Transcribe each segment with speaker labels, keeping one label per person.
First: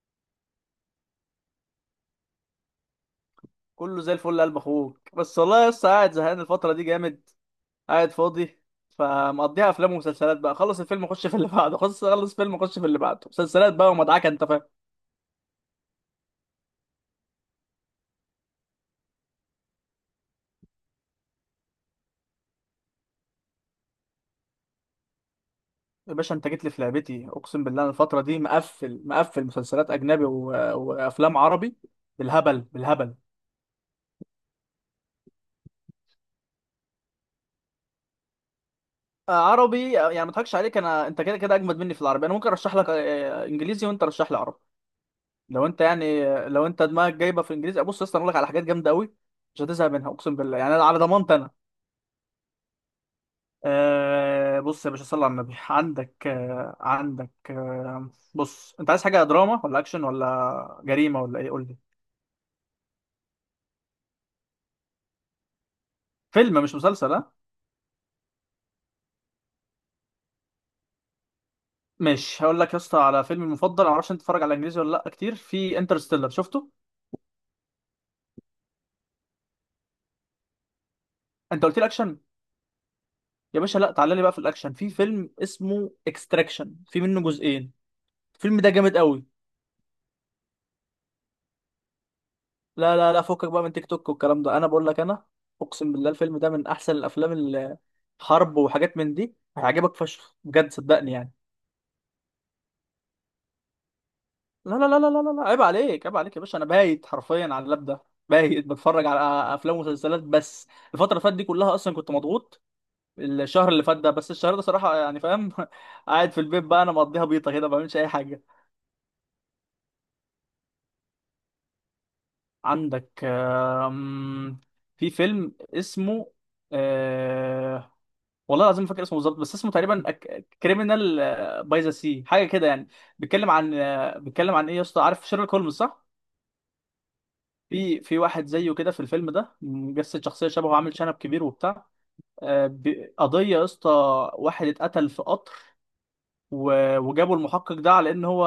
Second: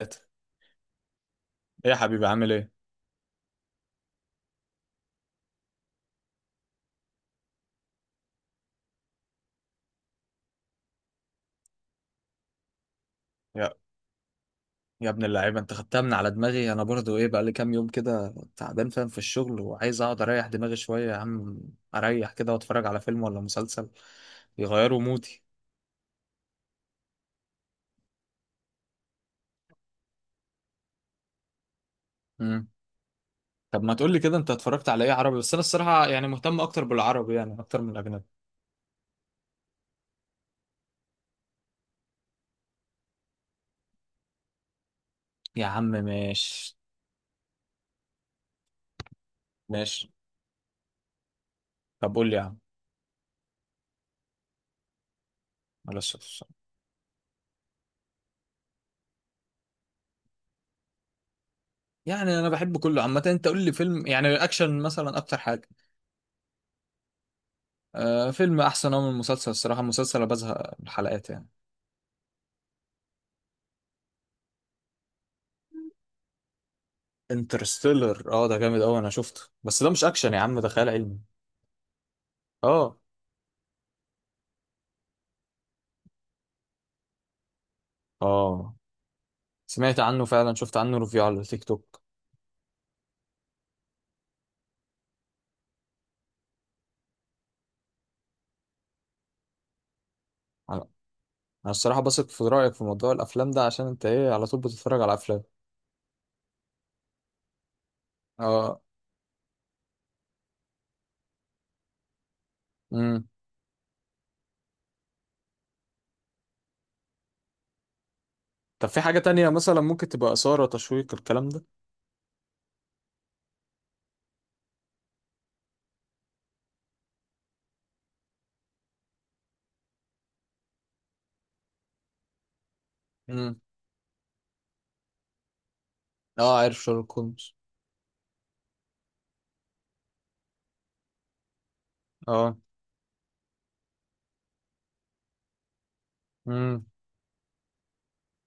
Speaker 1: ثلاثة. ايه يا حبيبي عامل ايه؟
Speaker 2: كله زي الفل يا قلب اخوك، بس والله لسه قاعد زهقان الفتره دي جامد. قاعد فاضي، فمقضيها افلام ومسلسلات بقى. خلص الفيلم اخش في اللي بعده، خلص فيلم اخش في اللي بعده،
Speaker 1: يا
Speaker 2: مسلسلات بقى ومدعكه، انت فاهم.
Speaker 1: يا ابن اللعيبه، انت خدتها من على دماغي. انا برضو ايه بقى لي كام يوم كده تعبان، فاهم، في الشغل وعايز اقعد اريح دماغي شويه يا عم. اريح كده واتفرج على فيلم ولا مسلسل، يغيروا مودي.
Speaker 2: يا باشا انت جيت لي في لعبتي، اقسم بالله انا الفتره دي مقفل مسلسلات اجنبي و... وافلام عربي، بالهبل
Speaker 1: امم
Speaker 2: بالهبل.
Speaker 1: طب ما تقول لي كده انت اتفرجت على ايه عربي؟ بس انا الصراحه يعني مهتم اكتر بالعربي يعني اكتر من الاجنبي.
Speaker 2: آه، عربي، يعني ما اضحكش عليك، انا انت كده كده اجمد مني في العربي. انا ممكن ارشح لك انجليزي وانت رشح لي عربي. لو
Speaker 1: يا
Speaker 2: انت
Speaker 1: عم
Speaker 2: يعني لو
Speaker 1: ماشي.
Speaker 2: انت دماغك جايبه في الانجليزي، بص يا اسطى انا اقول لك على حاجات جامده قوي. مش هتزهق منها
Speaker 1: ماشي.
Speaker 2: اقسم بالله، يعني على ضمانتي انا.
Speaker 1: طب قول لي يا عم.
Speaker 2: آه بص يا باشا، صلي على النبي.
Speaker 1: معلش.
Speaker 2: عندك آه، عندك آه. بص، انت عايز حاجه دراما ولا اكشن ولا جريمه ولا ايه؟ قول لي.
Speaker 1: يعني انا بحب كله عامه، انت قول لي فيلم يعني اكشن مثلا اكتر حاجه.
Speaker 2: فيلم مش مسلسل، ها؟
Speaker 1: آه فيلم احسن أوي من المسلسل الصراحه، المسلسل أنا بزهق من الحلقات يعني.
Speaker 2: مش هقول لك يا اسطى على فيلم المفضل. انا معرفش انت بتتفرج على انجليزي ولا لا كتير. في انترستيلر، شفته؟
Speaker 1: انترستيلر اه ده جامد قوي انا شفته، بس ده مش اكشن يا عم ده خيال علمي.
Speaker 2: انت قلت لي اكشن.
Speaker 1: اه
Speaker 2: يا باشا لا تعالى لي بقى في الاكشن، في فيلم اسمه اكستراكشن، في منه جزئين. الفيلم ده
Speaker 1: اه
Speaker 2: جامد قوي.
Speaker 1: سمعت عنه فعلا، شفت عنه ريفيو على التيك توك.
Speaker 2: لا لا لا، فكك بقى من تيك توك والكلام ده، انا بقول لك انا. اقسم بالله الفيلم ده من احسن الافلام اللي حرب وحاجات من دي، هيعجبك فشخ بجد،
Speaker 1: انا
Speaker 2: صدقني يعني.
Speaker 1: أنا الصراحه بثق في رايك في موضوع الافلام ده، عشان انت ايه، على طول
Speaker 2: لا لا لا
Speaker 1: بتتفرج
Speaker 2: لا
Speaker 1: على
Speaker 2: لا
Speaker 1: افلام.
Speaker 2: لا، عيب عليك عيب عليك يا باشا، انا بايت حرفيا على اللاب ده. بايت
Speaker 1: اه.
Speaker 2: بتفرج على افلام ومسلسلات بس. الفتره اللي فاتت دي كلها اصلا كنت مضغوط.
Speaker 1: امم
Speaker 2: الشهر اللي فات ده، بس الشهر ده صراحه يعني فاهم. قاعد في البيت بقى، انا مقضيها بيطه كده، ما بعملش اي حاجه.
Speaker 1: طب في حاجه تانية مثلا ممكن تبقى اثاره، تشويق، الكلام ده.
Speaker 2: عندك في فيلم اسمه أه... والله العظيم ما فاكر اسمه بالظبط، بس اسمه تقريبا كريمنال باي ذا سي، حاجه كده يعني. بيتكلم
Speaker 1: امم
Speaker 2: عن ايه يا اسطى، عارف شيرلوك هولمز صح؟
Speaker 1: اه عارف شارلوك هولمز.
Speaker 2: في واحد زيه كده في الفيلم ده، مجسد شخصيه شبهه، عامل شنب كبير وبتاع.
Speaker 1: اه.
Speaker 2: قضيه يا اسطى، واحد اتقتل في قطر
Speaker 1: امم.
Speaker 2: وجابوا المحقق ده على ان هو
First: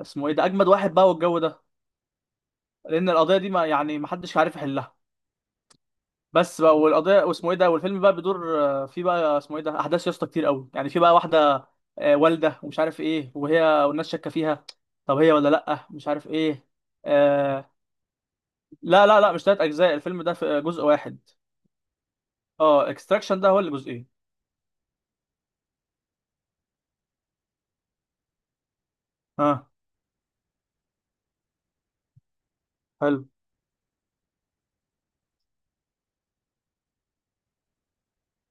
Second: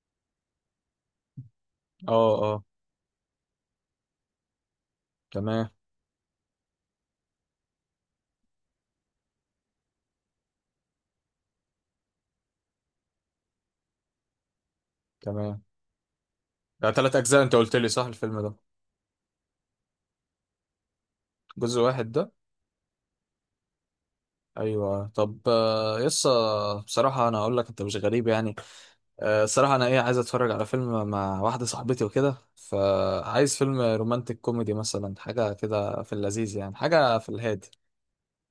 Speaker 2: اسمه ايه ده، اجمد واحد بقى والجو ده،
Speaker 1: اه. اه.
Speaker 2: لان القضيه دي ما حدش عارف يحلها
Speaker 1: تمام.
Speaker 2: بس بقى. والقضيه واسمه ايه ده، والفيلم بقى بيدور في بقى اسمه ايه ده، احداث يا اسطى كتير قوي، يعني في بقى واحده والده ومش عارف ايه، وهي والناس شاكه فيها، طب هي ولا
Speaker 1: تمام.
Speaker 2: لا، مش عارف ايه.
Speaker 1: ده تلات اجزاء انت
Speaker 2: آه،
Speaker 1: قلت لي صح الفيلم ده؟
Speaker 2: لا لا لا، مش تلات اجزاء، الفيلم ده في جزء واحد.
Speaker 1: جزء واحد ده.
Speaker 2: اه، اكستراكشن ده هو اللي جزئين.
Speaker 1: ايوه طب يسا. بصراحه انا اقول لك انت مش غريب يعني.
Speaker 2: ها،
Speaker 1: الصراحة أنا إيه، عايز أتفرج على فيلم مع واحدة صاحبتي وكده،
Speaker 2: حلو،
Speaker 1: فعايز فيلم رومانتك كوميدي مثلا، حاجة كده في اللذيذ يعني، حاجة في الهادي.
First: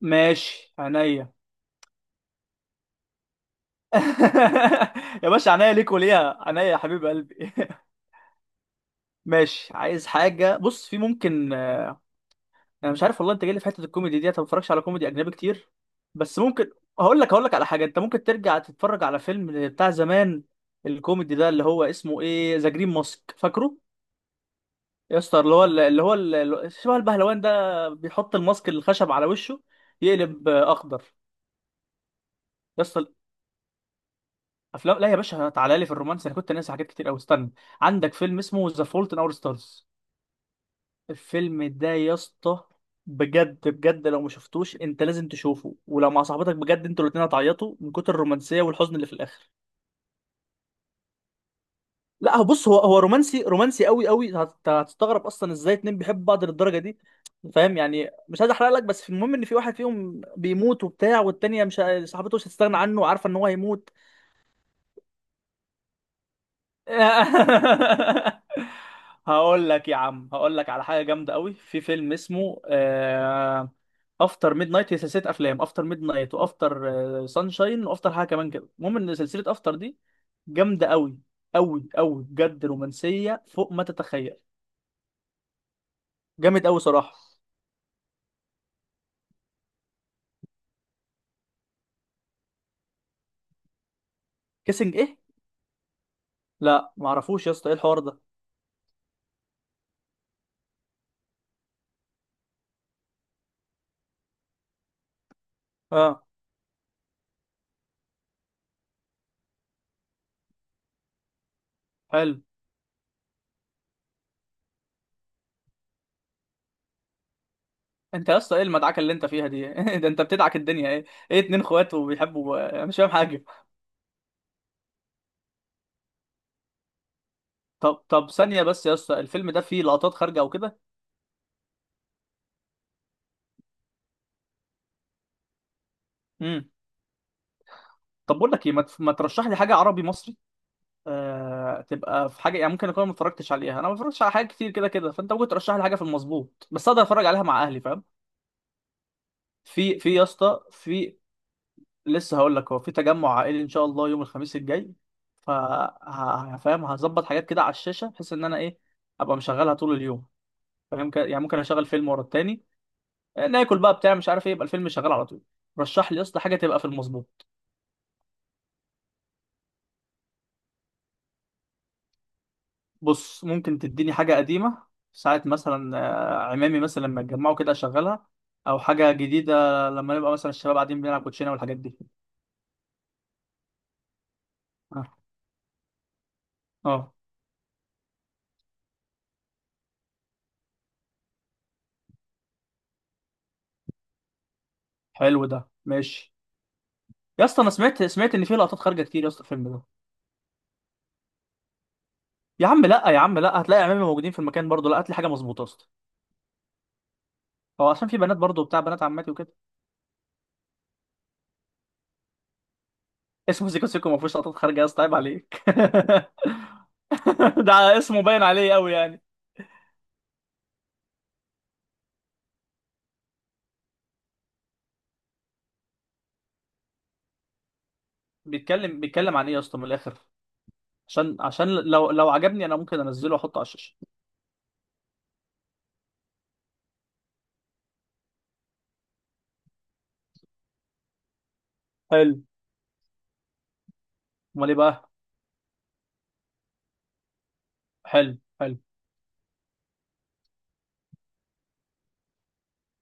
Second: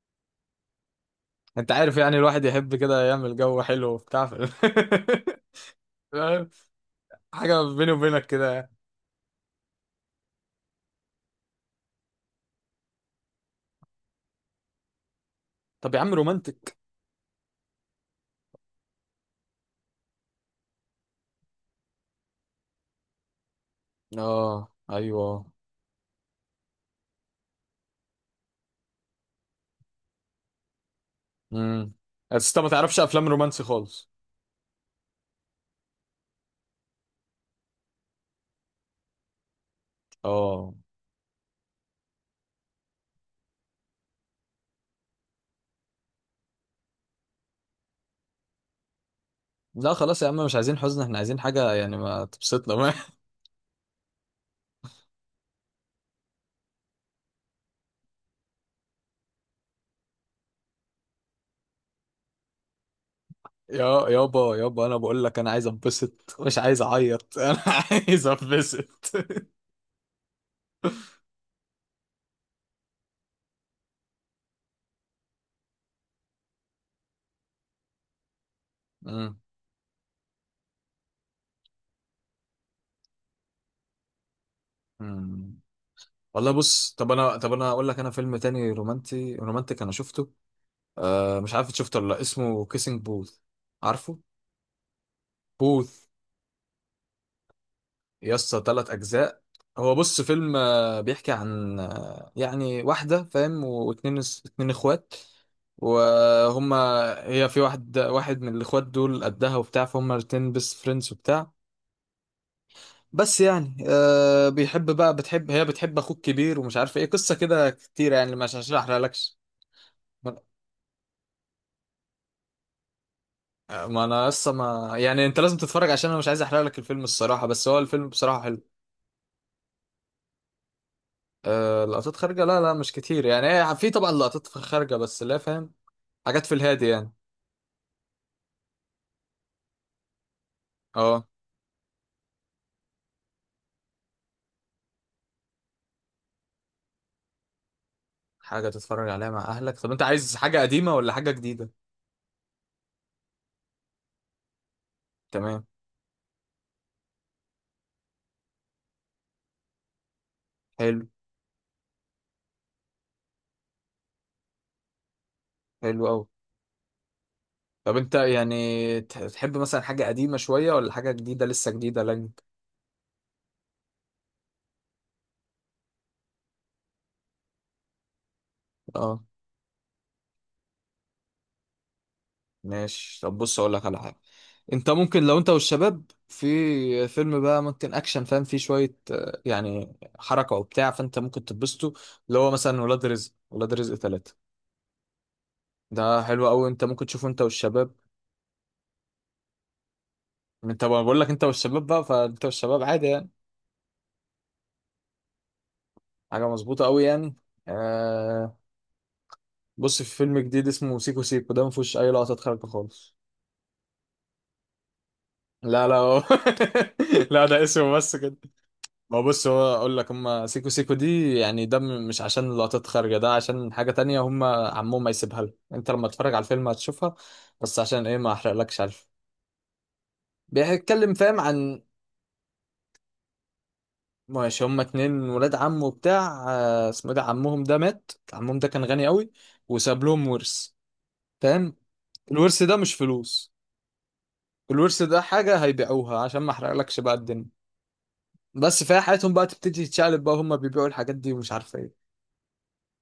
Speaker 2: ماشي عينيا.
Speaker 1: أنت عارف يعني، الواحد يحب كده يعمل جو حلو وبتاع في
Speaker 2: يا باشا عينيا ليك وليها،
Speaker 1: فاهم؟
Speaker 2: عينيا يا حبيب قلبي.
Speaker 1: حاجة بيني وبينك كده يعني.
Speaker 2: ماشي، عايز حاجة، بص في ممكن، انا مش عارف والله، انت جاي لي في حتة الكوميدي دي، انا ما بتفرجش على كوميدي اجنبي كتير،
Speaker 1: طب يا عم
Speaker 2: بس ممكن.
Speaker 1: رومانتك.
Speaker 2: هقول لك على حاجة، انت ممكن ترجع تتفرج على فيلم بتاع زمان، الكوميدي ده اللي هو اسمه ايه، ذا جرين ماسك، فاكره
Speaker 1: آه
Speaker 2: يا اسطى
Speaker 1: أيوه.
Speaker 2: اللي هو اللي شبه البهلوان ده، بيحط الماسك الخشب على وشه، يقلب اخضر.
Speaker 1: امم. بس أنت ما
Speaker 2: يا
Speaker 1: تعرفش
Speaker 2: اسطى
Speaker 1: أفلام رومانسي خالص.
Speaker 2: افلام، لا يا باشا تعالى لي في الرومانس، انا كنت ناسي حاجات كتير قوي، استنى. عندك فيلم اسمه ذا فولت ان اور ستارز،
Speaker 1: آه.
Speaker 2: الفيلم ده يا اسطى بجد بجد، لو ما شفتوش انت لازم تشوفه، ولو مع صاحبتك بجد انتوا الاتنين هتعيطوا من كتر الرومانسيه والحزن اللي في الاخر.
Speaker 1: لا خلاص يا عم، مش عايزين حزن، احنا عايزين حاجة يعني ما
Speaker 2: لا هو بص، هو
Speaker 1: تبسطنا
Speaker 2: هو رومانسي رومانسي قوي قوي، هتستغرب اصلا ازاي اتنين بيحبوا بعض للدرجه دي، فاهم يعني. مش عايز احرق لك، بس في المهم ان في واحد فيهم بيموت وبتاع، والتانيه مش ه- صاحبته مش هتستغنى عنه وعارفه ان هو هيموت.
Speaker 1: يا يابا يابا انا بقول لك انا عايز انبسط، مش عايز اعيط انا عايز انبسط.
Speaker 2: هقول لك يا عم، هقول لك على حاجه جامده قوي، في فيلم اسمه افتر ميد نايت، هي سلسله افلام، افتر ميد نايت، وافتر سانشاين، وافتر حاجه كمان كده، المهم ان
Speaker 1: مم.
Speaker 2: سلسله افتر دي جامده قوي قوي قوي بجد، رومانسيه فوق ما تتخيل.
Speaker 1: مم. والله
Speaker 2: جامد قوي
Speaker 1: بص، طب
Speaker 2: صراحه.
Speaker 1: انا طب انا اقول لك، انا فيلم تاني رومانتي رومانتك انا شفته. آه مش عارف إنت شفته ولا لا، اسمه كيسنج بوث. عارفه.
Speaker 2: كيسنج ايه؟
Speaker 1: بوث.
Speaker 2: لا معرفوش يا اسطى، ايه الحوار ده.
Speaker 1: يا اسطى ثلاث اجزاء. هو بص فيلم بيحكي عن يعني واحده، فاهم، واتنين، اتنين اخوات،
Speaker 2: اه،
Speaker 1: وهما، هي في واحد، واحد من الاخوات دول قدها وبتاع، فهم الاتنين بس فريندز وبتاع.
Speaker 2: حلو.
Speaker 1: بس يعني آه بيحب بقى، بتحب، هي بتحب اخوك كبير ومش عارف ايه، قصه كده كتير
Speaker 2: انت
Speaker 1: يعني،
Speaker 2: يا
Speaker 1: مش
Speaker 2: اسطى ايه
Speaker 1: عشان احرق
Speaker 2: المدعكه اللي انت
Speaker 1: لكش.
Speaker 2: فيها دي؟ ده انت
Speaker 1: ما
Speaker 2: بتدعك الدنيا، ايه، ايه، اتنين اخوات وبيحبوا، انا مش فاهم حاجه.
Speaker 1: ما انا لسه ما يعني، انت لازم تتفرج عشان انا مش عايز احرق لك الفيلم الصراحه، بس هو
Speaker 2: طب
Speaker 1: الفيلم
Speaker 2: طب
Speaker 1: بصراحه حلو.
Speaker 2: ثانية بس يا اسطى، الفيلم ده فيه لقطات خارجة أو كده؟
Speaker 1: آه لقطات خارجه، لا لا مش كتير يعني، هي في طبعا لقطات خارجه بس لا فاهم، حاجات في
Speaker 2: امم،
Speaker 1: الهادي يعني.
Speaker 2: طب بقول لك إيه، ما ترشح لي حاجة عربي مصري
Speaker 1: اه.
Speaker 2: تبقى في حاجة، يعني ممكن أكون ما اتفرجتش عليها، أنا ما اتفرجتش على حاجات كتير كده كده، فأنت ممكن ترشح لي حاجة في المظبوط، بس أقدر أتفرج عليها مع أهلي فاهم؟
Speaker 1: حاجه تتفرج عليها مع اهلك. طب
Speaker 2: في
Speaker 1: انت
Speaker 2: في يا
Speaker 1: عايز
Speaker 2: اسطى
Speaker 1: حاجه قديمه ولا
Speaker 2: في،
Speaker 1: حاجه جديده؟
Speaker 2: لسه هقول لك، هو في تجمع عائلي إن شاء الله يوم الخميس الجاي، ف
Speaker 1: تمام.
Speaker 2: فاهم، هظبط حاجات كده على الشاشة، بحيث إن أنا إيه، أبقى مشغلها طول اليوم.
Speaker 1: حلو.
Speaker 2: فاهم يعني ممكن أشغل فيلم ورا التاني، ناكل بقى بتاع مش عارف إيه، يبقى الفيلم شغال على طول.
Speaker 1: حلو
Speaker 2: رشح لي يا
Speaker 1: قوي.
Speaker 2: اسطى حاجة تبقى في المظبوط.
Speaker 1: طب انت يعني تحب مثلا حاجه قديمه شويه ولا حاجه جديده لسه جديده لك؟
Speaker 2: بص، ممكن تديني حاجة قديمة ساعة مثلا، عمامي مثلا لما اتجمعوا كده أشغلها، أو حاجة
Speaker 1: اه.
Speaker 2: جديدة لما نبقى مثلا الشباب قاعدين بنلعب كوتشينة والحاجات دي.
Speaker 1: ماشي طب بص اقول لك على حاجه. انت
Speaker 2: اه،
Speaker 1: ممكن، لو انت والشباب، في
Speaker 2: آه،
Speaker 1: فيلم بقى، ممكن اكشن فاهم، فيه شويه يعني حركه وبتاع فانت ممكن تتبسطوا، اللي هو مثلا ولاد رزق، ولاد رزق ثلاثة.
Speaker 2: حلو ده،
Speaker 1: ده
Speaker 2: ماشي.
Speaker 1: حلو قوي، انت ممكن تشوفه انت
Speaker 2: يا اسطى أنا
Speaker 1: والشباب.
Speaker 2: سمعت إن فيه لقطات خارجة كتير يا اسطى الفيلم ده.
Speaker 1: انت بقول لك انت والشباب بقى، فانت
Speaker 2: يا
Speaker 1: والشباب
Speaker 2: عم
Speaker 1: عادي
Speaker 2: لا، يا
Speaker 1: يعني.
Speaker 2: عم لا، هتلاقي عمامي موجودين في المكان برضه، لا هات لي حاجة مظبوطة يا اسطى.
Speaker 1: حاجه مظبوطه قوي يعني.
Speaker 2: هو عشان في بنات
Speaker 1: آه
Speaker 2: برضه بتاع، بنات عماتي وكده.
Speaker 1: بص في فيلم جديد اسمه سيكو سيكو، ده ما فيهوش اي لقطات خارجه خالص.
Speaker 2: اسمه سيكو سيكو ما فيهوش لقطات خارجة؟ يا اسطى عيب عليك.
Speaker 1: لا لا لا ده اسمه
Speaker 2: ده
Speaker 1: بس
Speaker 2: اسمه
Speaker 1: كده.
Speaker 2: باين عليه قوي
Speaker 1: ما
Speaker 2: يعني.
Speaker 1: هو بص هو اقول لك، هم سيكو سيكو دي يعني ده مش عشان اللقطات خارجه، ده عشان حاجه تانية، هم عمهم ما يسيبها له، انت لما تتفرج على الفيلم هتشوفها، بس عشان ايه ما احرقلكش،
Speaker 2: بيتكلم
Speaker 1: عارف.
Speaker 2: بيتكلم عن ايه يا اسطى من الآخر؟
Speaker 1: بيتكلم
Speaker 2: عشان
Speaker 1: فاهم
Speaker 2: عشان
Speaker 1: عن.
Speaker 2: لو لو عجبني انا ممكن انزله واحطه على الشاشة.
Speaker 1: ماشي هم اتنين ولاد عمه بتاع اسمه إيه ده، عمهم ده مات، عمهم ده كان غني قوي وساب لهم ورث، فاهم.
Speaker 2: حلو،
Speaker 1: الورث ده مش فلوس،
Speaker 2: امال ايه
Speaker 1: الورث
Speaker 2: بقى؟
Speaker 1: ده حاجه هيبيعوها، عشان ما احرقلكش بقى الدنيا،
Speaker 2: حلو حلو.
Speaker 1: بس فيها حياتهم بقى تبتدي تتشقلب بقى، هم بيبيعوا الحاجات دي ومش عارف ايه،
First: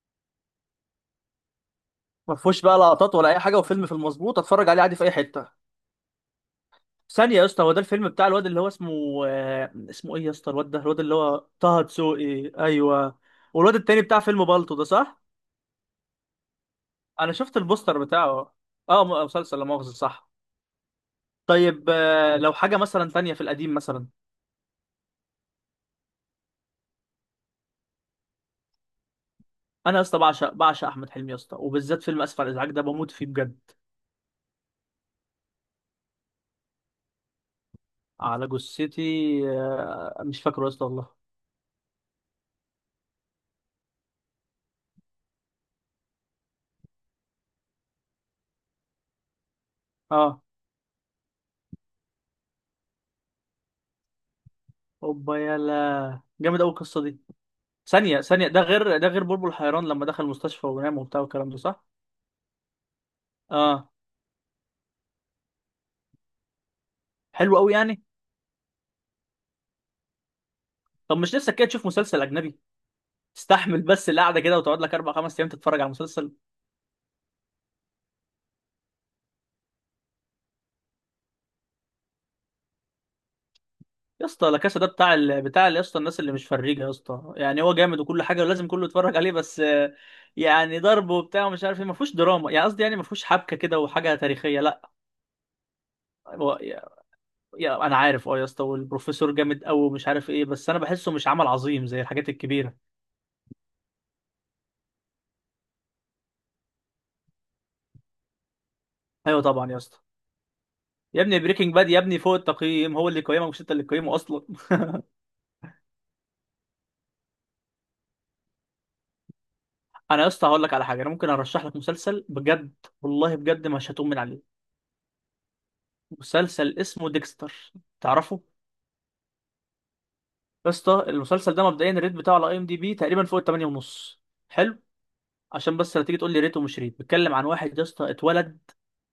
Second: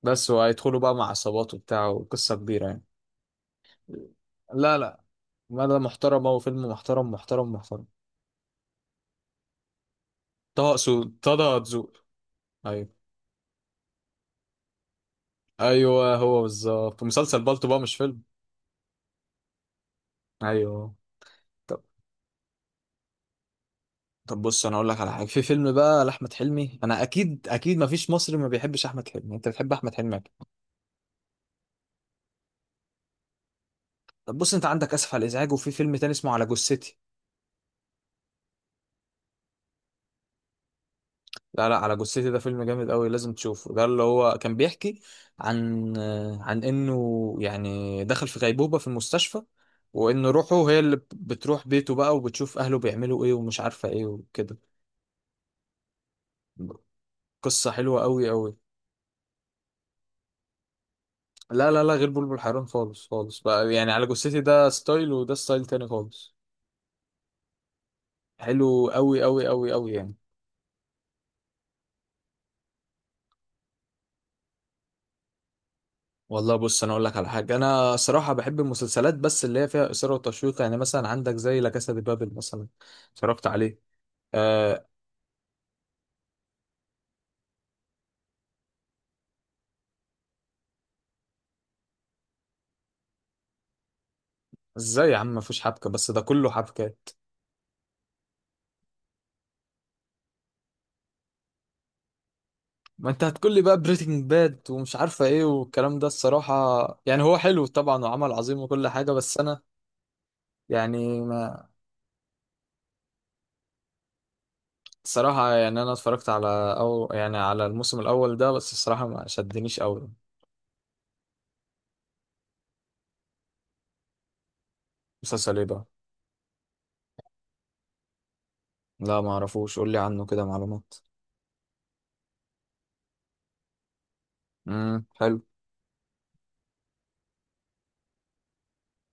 Speaker 1: بس وهيدخلوا بقى مع عصابات وبتاع وقصة
Speaker 2: ما فيهوش
Speaker 1: كبيرة
Speaker 2: بقى
Speaker 1: يعني.
Speaker 2: لقطات ولا اي حاجه، وفيلم في المظبوط اتفرج
Speaker 1: لا
Speaker 2: عليه عادي
Speaker 1: لا،
Speaker 2: في اي حته.
Speaker 1: مدى محترمة وفيلم محترم
Speaker 2: ثانيه يا
Speaker 1: محترم
Speaker 2: اسطى، هو ده
Speaker 1: محترم.
Speaker 2: الفيلم بتاع الواد اللي هو اسمه اسمه ايه يا اسطى
Speaker 1: طه
Speaker 2: الواد ده،
Speaker 1: سو
Speaker 2: الواد اللي
Speaker 1: طه
Speaker 2: هو طه
Speaker 1: دسوقي.
Speaker 2: دسوقي،
Speaker 1: ايوه.
Speaker 2: ايوه. والواد التاني بتاع فيلم بالطو ده صح؟
Speaker 1: ايوه هو بالظبط
Speaker 2: انا
Speaker 1: مسلسل
Speaker 2: شفت
Speaker 1: بالطو بقى مش
Speaker 2: البوستر
Speaker 1: فيلم.
Speaker 2: بتاعه. اه مسلسل لا مؤاخذه، صح.
Speaker 1: ايوه. طب
Speaker 2: طيب لو حاجه مثلا تانية في القديم مثلا.
Speaker 1: طب بص انا اقول لك على حاجه، في فيلم بقى لاحمد حلمي، انا اكيد اكيد ما فيش مصري ما بيحبش احمد حلمي، انت بتحب احمد
Speaker 2: انا يا
Speaker 1: حلمي
Speaker 2: اسطى
Speaker 1: أكيد.
Speaker 2: بعشق احمد حلمي يا اسطى، وبالذات فيلم اسف على الازعاج، ده بموت فيه بجد.
Speaker 1: طب بص انت عندك اسف على الازعاج، وفي فيلم تاني اسمه على جثتي.
Speaker 2: على جثتي، مش فاكره يا اسطى والله.
Speaker 1: لا لا على جثتي ده فيلم جامد قوي لازم تشوفه، ده اللي هو كان بيحكي عن، عن انه يعني دخل في غيبوبة في المستشفى، وان
Speaker 2: اه،
Speaker 1: روحه هي اللي بتروح بيته بقى وبتشوف اهله بيعملوا ايه ومش عارفة ايه وكده.
Speaker 2: اوبا، يلا جامد قوي القصه دي.
Speaker 1: قصة حلوة
Speaker 2: ثانيه
Speaker 1: قوي
Speaker 2: ثانيه
Speaker 1: قوي.
Speaker 2: ده غير، ده غير بلبل حيران لما دخل المستشفى ونام وبتاع والكلام ده،
Speaker 1: لا لا
Speaker 2: صح؟
Speaker 1: لا، غير بلبل حيران خالص خالص بقى
Speaker 2: اه،
Speaker 1: يعني، على جثتي ده ستايل وده ستايل تاني خالص.
Speaker 2: حلو قوي يعني.
Speaker 1: حلو قوي قوي قوي قوي يعني.
Speaker 2: طب مش نفسك كده تشوف مسلسل اجنبي، تستحمل بس القعده كده، وتقعد لك اربع خمس ايام تتفرج على مسلسل؟
Speaker 1: والله بص انا اقول لك على حاجه، انا صراحه بحب المسلسلات بس اللي هي فيها اثاره وتشويق، يعني مثلا عندك زي لا كاسا دي بابل مثلا، اتفرجت عليه.
Speaker 2: يا اسطى لا كاسا ده
Speaker 1: آه.
Speaker 2: بتاع ال... بتاع يا اسطى الناس اللي مش فريجه يا اسطى يعني، هو جامد وكل حاجه ولازم كله يتفرج عليه، بس يعني ضرب وبتاع ومش عارف ايه، ما فيهوش دراما يعني، قصدي يعني ما فيهوش حبكه كده وحاجه تاريخيه، لا.
Speaker 1: ازاي يا عم مفيش حبكة، بس ده كله
Speaker 2: هو
Speaker 1: حبكات.
Speaker 2: انا عارف اه يا اسطى، والبروفيسور جامد قوي ومش عارف ايه، بس انا بحسه مش عمل عظيم زي الحاجات الكبيره.
Speaker 1: ما انت هتقول لي بقى بريتنج باد ومش عارفة ايه والكلام ده الصراحة، يعني هو حلو طبعا وعمل عظيم وكل حاجة، بس
Speaker 2: ايوه
Speaker 1: انا
Speaker 2: طبعا يا اسطى.
Speaker 1: يعني
Speaker 2: يا ابني
Speaker 1: ما.
Speaker 2: بريكنج باد يا ابني فوق التقييم، هو اللي قيمه، مش انت اللي قيمه اصلا.
Speaker 1: الصراحة يعني انا اتفرجت على، او يعني على الموسم الاول ده بس، الصراحة ما شدنيش قوي.
Speaker 2: انا يا اسطى هقول لك على حاجه، انا ممكن ارشح لك مسلسل بجد، والله بجد مش هتقوم من عليه.
Speaker 1: مسلسل ايه بقى؟
Speaker 2: مسلسل اسمه ديكستر، تعرفه؟
Speaker 1: لا ما اعرفوش، قول لي عنه كده
Speaker 2: يا
Speaker 1: معلومات.
Speaker 2: اسطى المسلسل ده مبدئيا الريت بتاعه على اي ام دي بي تقريبا فوق ال 8 ونص. حلو.
Speaker 1: حلو.
Speaker 2: عشان بس لا تيجي تقول لي ريت ومش ريت. بيتكلم عن واحد يا اسطى اتولد،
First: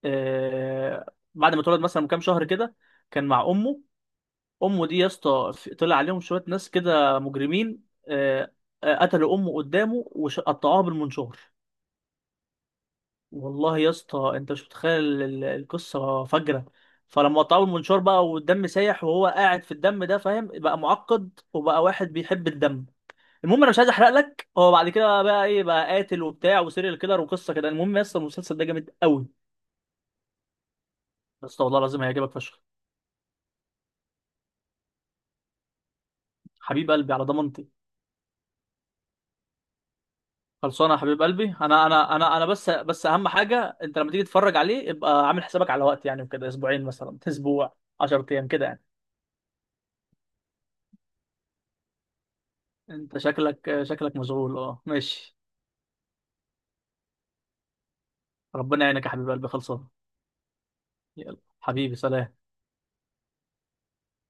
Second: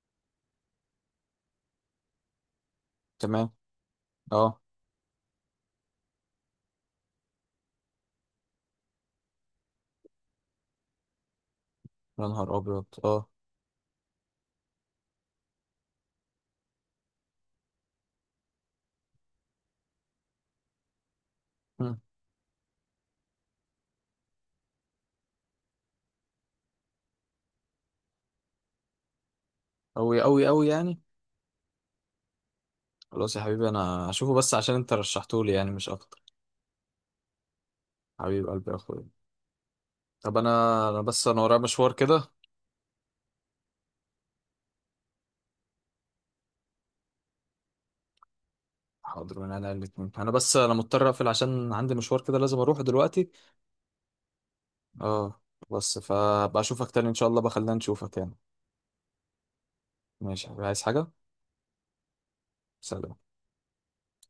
Speaker 2: آه بعد ما اتولد مثلا من كام شهر كده، كان مع
Speaker 1: تمام.
Speaker 2: امه.
Speaker 1: اه.
Speaker 2: امه دي يا اسطى طلع عليهم شويه ناس كده مجرمين، قتلوا امه قدامه وقطعوها بالمنشار.
Speaker 1: يا نهار ابيض اه.
Speaker 2: والله يا اسطى انت مش متخيل القصه فجره. فلما قطعوه بالمنشار بقى والدم سايح، وهو قاعد في الدم ده، فاهم بقى، معقد، وبقى
Speaker 1: مم.
Speaker 2: واحد بيحب الدم. المهم انا مش عايز احرق لك، هو بعد كده بقى ايه، بقى قاتل وبتاع وسيريال كيلر وقصه كده، المهم يا اسطى المسلسل ده جامد قوي.
Speaker 1: قوي قوي قوي يعني.
Speaker 2: يا اسطى والله العظيم هيعجبك فشخ.
Speaker 1: خلاص يا حبيبي انا هشوفه بس عشان انت رشحته لي يعني مش اكتر.
Speaker 2: حبيب قلبي، على ضمانتي.
Speaker 1: حبيب قلبي يا اخويا. طب انا
Speaker 2: خلصانه يا
Speaker 1: انا
Speaker 2: حبيب
Speaker 1: بس انا
Speaker 2: قلبي،
Speaker 1: ورايا
Speaker 2: انا
Speaker 1: مشوار
Speaker 2: انا
Speaker 1: كده.
Speaker 2: انا انا بس اهم حاجه انت لما تيجي تتفرج عليه ابقى عامل حسابك على وقت يعني، وكده اسبوعين مثلا، اسبوع 10 ايام كده يعني.
Speaker 1: حاضر من انا الاتنين، انا بس مضطر اقفل عشان عندي مشوار كده لازم اروحه
Speaker 2: انت
Speaker 1: دلوقتي.
Speaker 2: شكلك مشغول، اه ماشي.
Speaker 1: اه. بس فبقى اشوفك تاني ان شاء الله، بخلينا نشوفك يعني.
Speaker 2: ربنا يعينك يا حبيب قلبي، خلصانه.
Speaker 1: ماشي عايز حاجة.
Speaker 2: يلا حبيبي، سلام.
Speaker 1: سلام.